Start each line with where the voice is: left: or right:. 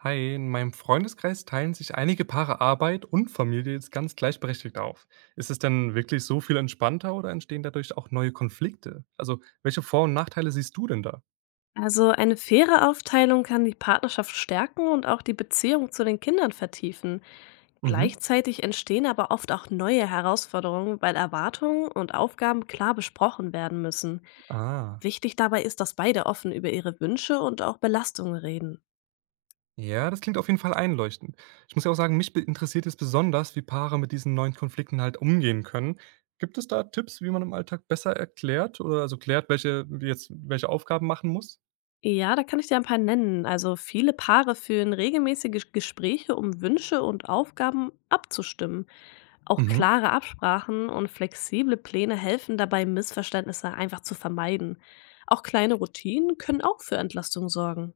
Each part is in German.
right: Hi, in meinem Freundeskreis teilen sich einige Paare Arbeit und Familie jetzt ganz gleichberechtigt auf. Ist es denn wirklich so viel entspannter oder entstehen dadurch auch neue Konflikte? Also, welche Vor- und Nachteile siehst du denn da?
left: Also eine faire Aufteilung kann die Partnerschaft stärken und auch die Beziehung zu den Kindern vertiefen.
right: Mhm.
left: Gleichzeitig entstehen aber oft auch neue Herausforderungen, weil Erwartungen und Aufgaben klar besprochen werden müssen.
right: Ah,
left: Wichtig dabei ist, dass beide offen über ihre Wünsche und auch Belastungen reden.
right: ja, das klingt auf jeden Fall einleuchtend. Ich muss ja auch sagen, mich interessiert es besonders, wie Paare mit diesen neuen Konflikten halt umgehen können. Gibt es da Tipps, wie man im Alltag besser erklärt oder also klärt, welche jetzt welche Aufgaben machen muss?
left: Ja, da kann ich dir ein paar nennen. Also viele Paare führen regelmäßige Gespräche, um Wünsche und Aufgaben abzustimmen. Auch
right: Mhm.
left: klare Absprachen und flexible Pläne helfen dabei, Missverständnisse einfach zu vermeiden. Auch kleine Routinen können auch für Entlastung sorgen.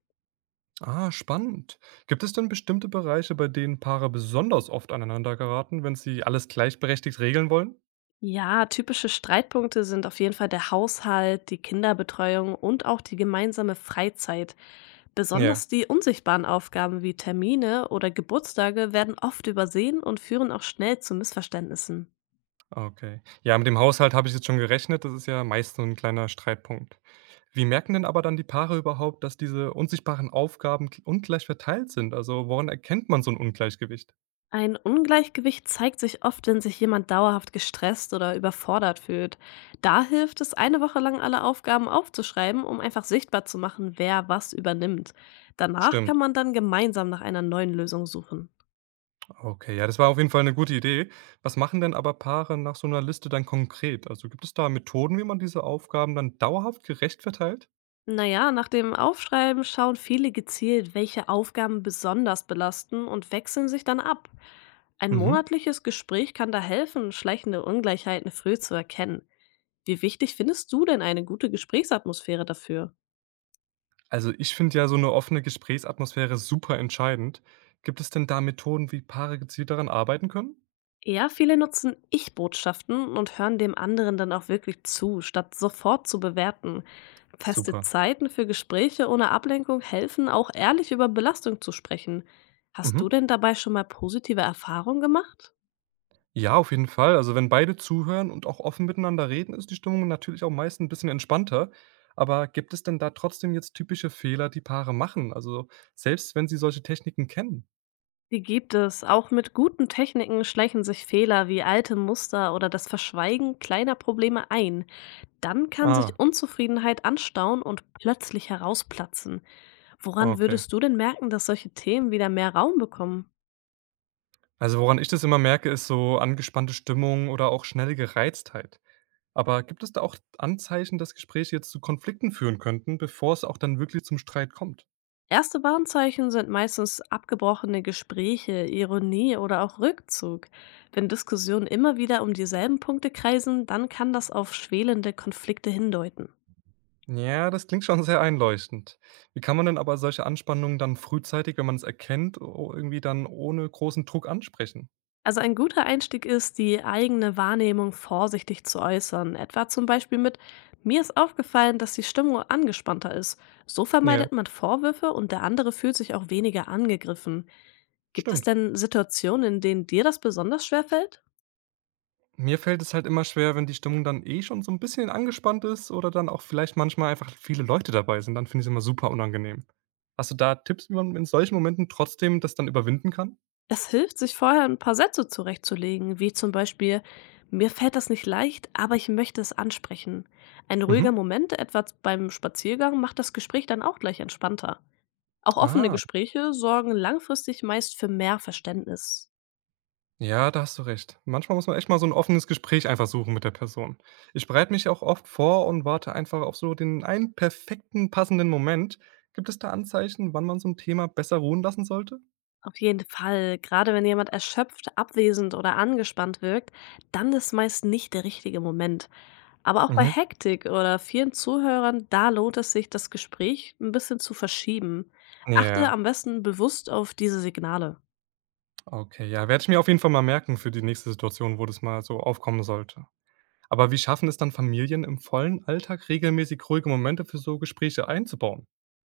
right: Ah, spannend. Gibt es denn bestimmte Bereiche, bei denen Paare besonders oft aneinander geraten, wenn sie alles gleichberechtigt regeln wollen?
left: Ja, typische Streitpunkte sind auf jeden Fall der Haushalt, die Kinderbetreuung und auch die gemeinsame Freizeit.
right: Ja,
left: Besonders die unsichtbaren Aufgaben wie Termine oder Geburtstage werden oft übersehen und führen auch schnell zu Missverständnissen.
right: okay. Ja, mit dem Haushalt habe ich jetzt schon gerechnet. Das ist ja meist so ein kleiner Streitpunkt. Wie merken denn aber dann die Paare überhaupt, dass diese unsichtbaren Aufgaben ungleich verteilt sind? Also woran erkennt man so ein Ungleichgewicht?
left: Ein Ungleichgewicht zeigt sich oft, wenn sich jemand dauerhaft gestresst oder überfordert fühlt. Da hilft es, eine Woche lang alle Aufgaben aufzuschreiben, um einfach sichtbar zu machen, wer was übernimmt. Danach
right: Stimmt.
left: kann man dann gemeinsam nach einer neuen Lösung suchen.
right: Okay, ja, das war auf jeden Fall eine gute Idee. Was machen denn aber Paare nach so einer Liste dann konkret? Also gibt es da Methoden, wie man diese Aufgaben dann dauerhaft gerecht verteilt?
left: Naja, nach dem Aufschreiben schauen viele gezielt, welche Aufgaben besonders belasten und wechseln sich dann ab. Ein
right: Mhm.
left: monatliches Gespräch kann da helfen, schleichende Ungleichheiten früh zu erkennen. Wie wichtig findest du denn eine gute Gesprächsatmosphäre dafür?
right: Also ich finde ja so eine offene Gesprächsatmosphäre super entscheidend. Gibt es denn da Methoden, wie Paare gezielt daran arbeiten können?
left: Ja, viele nutzen Ich-Botschaften und hören dem anderen dann auch wirklich zu, statt sofort zu bewerten. Feste
right: Super.
left: Zeiten für Gespräche ohne Ablenkung helfen, auch ehrlich über Belastung zu sprechen. Hast du
right: Mhm.
left: denn dabei schon mal positive Erfahrungen gemacht?
right: Ja, auf jeden Fall. Also wenn beide zuhören und auch offen miteinander reden, ist die Stimmung natürlich auch meist ein bisschen entspannter. Aber gibt es denn da trotzdem jetzt typische Fehler, die Paare machen? Also selbst wenn sie solche Techniken kennen?
left: Die gibt es. Auch mit guten Techniken schleichen sich Fehler wie alte Muster oder das Verschweigen kleiner Probleme ein. Dann kann
right: Ah,
left: sich Unzufriedenheit anstauen und plötzlich herausplatzen. Woran
right: okay.
left: würdest du denn merken, dass solche Themen wieder mehr Raum bekommen?
right: Also woran ich das immer merke, ist so angespannte Stimmung oder auch schnelle Gereiztheit. Aber gibt es da auch Anzeichen, dass Gespräche jetzt zu Konflikten führen könnten, bevor es auch dann wirklich zum Streit kommt?
left: Erste Warnzeichen sind meistens abgebrochene Gespräche, Ironie oder auch Rückzug. Wenn Diskussionen immer wieder um dieselben Punkte kreisen, dann kann das auf schwelende Konflikte hindeuten.
right: Ja, das klingt schon sehr einleuchtend. Wie kann man denn aber solche Anspannungen dann frühzeitig, wenn man es erkennt, irgendwie dann ohne großen Druck ansprechen?
left: Also ein guter Einstieg ist, die eigene Wahrnehmung vorsichtig zu äußern, etwa zum Beispiel mit: „Mir ist aufgefallen, dass die Stimmung angespannter ist.“ So
right: Ja,
left: vermeidet man Vorwürfe und der andere fühlt sich auch weniger angegriffen. Gibt es
right: stimmt.
left: denn Situationen, in denen dir das besonders schwer fällt?
right: Mir fällt es halt immer schwer, wenn die Stimmung dann eh schon so ein bisschen angespannt ist oder dann auch vielleicht manchmal einfach viele Leute dabei sind. Dann finde ich es immer super unangenehm. Hast du da Tipps, wie man in solchen Momenten trotzdem das dann überwinden kann?
left: Es hilft, sich vorher ein paar Sätze zurechtzulegen, wie zum Beispiel: „Mir fällt das nicht leicht, aber ich möchte es ansprechen.“ Ein ruhiger
right: Mhm.
left: Moment, etwa beim Spaziergang, macht das Gespräch dann auch gleich entspannter. Auch offene
right: Ah,
left: Gespräche sorgen langfristig meist für mehr Verständnis.
right: ja, da hast du recht. Manchmal muss man echt mal so ein offenes Gespräch einfach suchen mit der Person. Ich bereite mich auch oft vor und warte einfach auf so den einen perfekten, passenden Moment. Gibt es da Anzeichen, wann man so ein Thema besser ruhen lassen sollte?
left: Auf jeden Fall, gerade wenn jemand erschöpft, abwesend oder angespannt wirkt, dann ist meist nicht der richtige Moment. Aber auch bei
right: Mhm.
left: Hektik oder vielen Zuhörern, da lohnt es sich, das Gespräch ein bisschen zu verschieben. Achte
right: Ja,
left: am besten bewusst auf diese Signale.
right: okay. Ja, werde ich mir auf jeden Fall mal merken für die nächste Situation, wo das mal so aufkommen sollte. Aber wie schaffen es dann Familien im vollen Alltag regelmäßig ruhige Momente für so Gespräche einzubauen?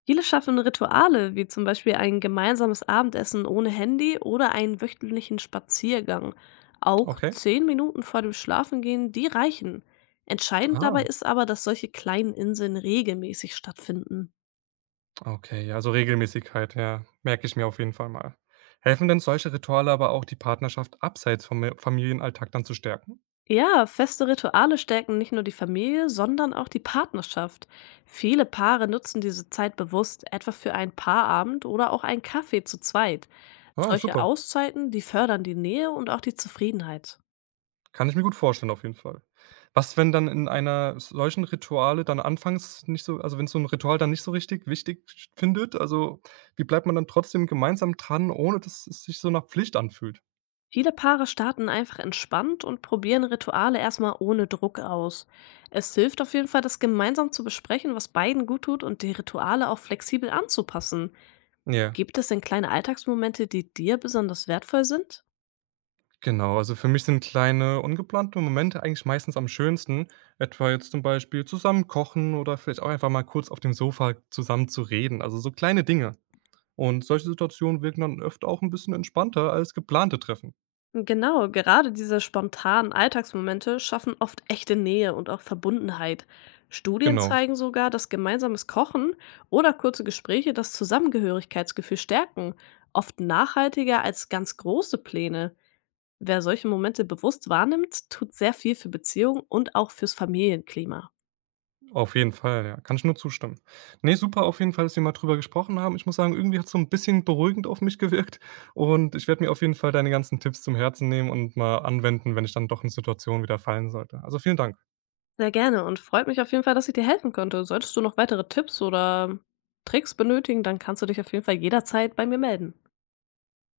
left: Viele schaffen Rituale, wie zum Beispiel ein gemeinsames Abendessen ohne Handy oder einen wöchentlichen Spaziergang. Auch
right: Okay.
left: 10 Minuten vor dem Schlafengehen, die reichen. Entscheidend
right: Ah.
left: dabei ist aber, dass solche kleinen Inseln regelmäßig stattfinden.
right: Okay, ja, also Regelmäßigkeit, ja, merke ich mir auf jeden Fall mal. Helfen denn solche Rituale aber auch, die Partnerschaft abseits vom Familienalltag dann zu stärken?
left: Ja, feste Rituale stärken nicht nur die Familie, sondern auch die Partnerschaft. Viele Paare nutzen diese Zeit bewusst, etwa für einen Paarabend oder auch einen Kaffee zu zweit.
right: Ah,
left: Solche
right: super.
left: Auszeiten, die fördern die Nähe und auch die Zufriedenheit.
right: Kann ich mir gut vorstellen, auf jeden Fall. Was, wenn dann in einer solchen Rituale dann anfangs nicht so, also wenn so ein Ritual dann nicht so richtig wichtig findet, also wie bleibt man dann trotzdem gemeinsam dran, ohne dass es sich so nach Pflicht anfühlt?
left: Viele Paare starten einfach entspannt und probieren Rituale erstmal ohne Druck aus. Es hilft auf jeden Fall, das gemeinsam zu besprechen, was beiden gut tut und die Rituale auch flexibel anzupassen.
right: Ja.
left: Gibt es denn kleine Alltagsmomente, die dir besonders wertvoll sind?
right: Genau, also für mich sind kleine, ungeplante Momente eigentlich meistens am schönsten, etwa jetzt zum Beispiel zusammen kochen oder vielleicht auch einfach mal kurz auf dem Sofa zusammen zu reden, also so kleine Dinge. Und solche Situationen wirken dann öfter auch ein bisschen entspannter als geplante Treffen.
left: Genau, gerade diese spontanen Alltagsmomente schaffen oft echte Nähe und auch Verbundenheit. Studien
right: Genau,
left: zeigen sogar, dass gemeinsames Kochen oder kurze Gespräche das Zusammengehörigkeitsgefühl stärken, oft nachhaltiger als ganz große Pläne. Wer solche Momente bewusst wahrnimmt, tut sehr viel für Beziehungen und auch fürs Familienklima.
right: auf jeden Fall, ja, kann ich nur zustimmen. Ne, super auf jeden Fall, dass wir mal drüber gesprochen haben. Ich muss sagen, irgendwie hat es so ein bisschen beruhigend auf mich gewirkt und ich werde mir auf jeden Fall deine ganzen Tipps zum Herzen nehmen und mal anwenden, wenn ich dann doch in Situationen wieder fallen sollte. Also, vielen Dank.
left: Sehr gerne und freut mich auf jeden Fall, dass ich dir helfen konnte. Solltest du noch weitere Tipps oder Tricks benötigen, dann kannst du dich auf jeden Fall jederzeit bei mir melden.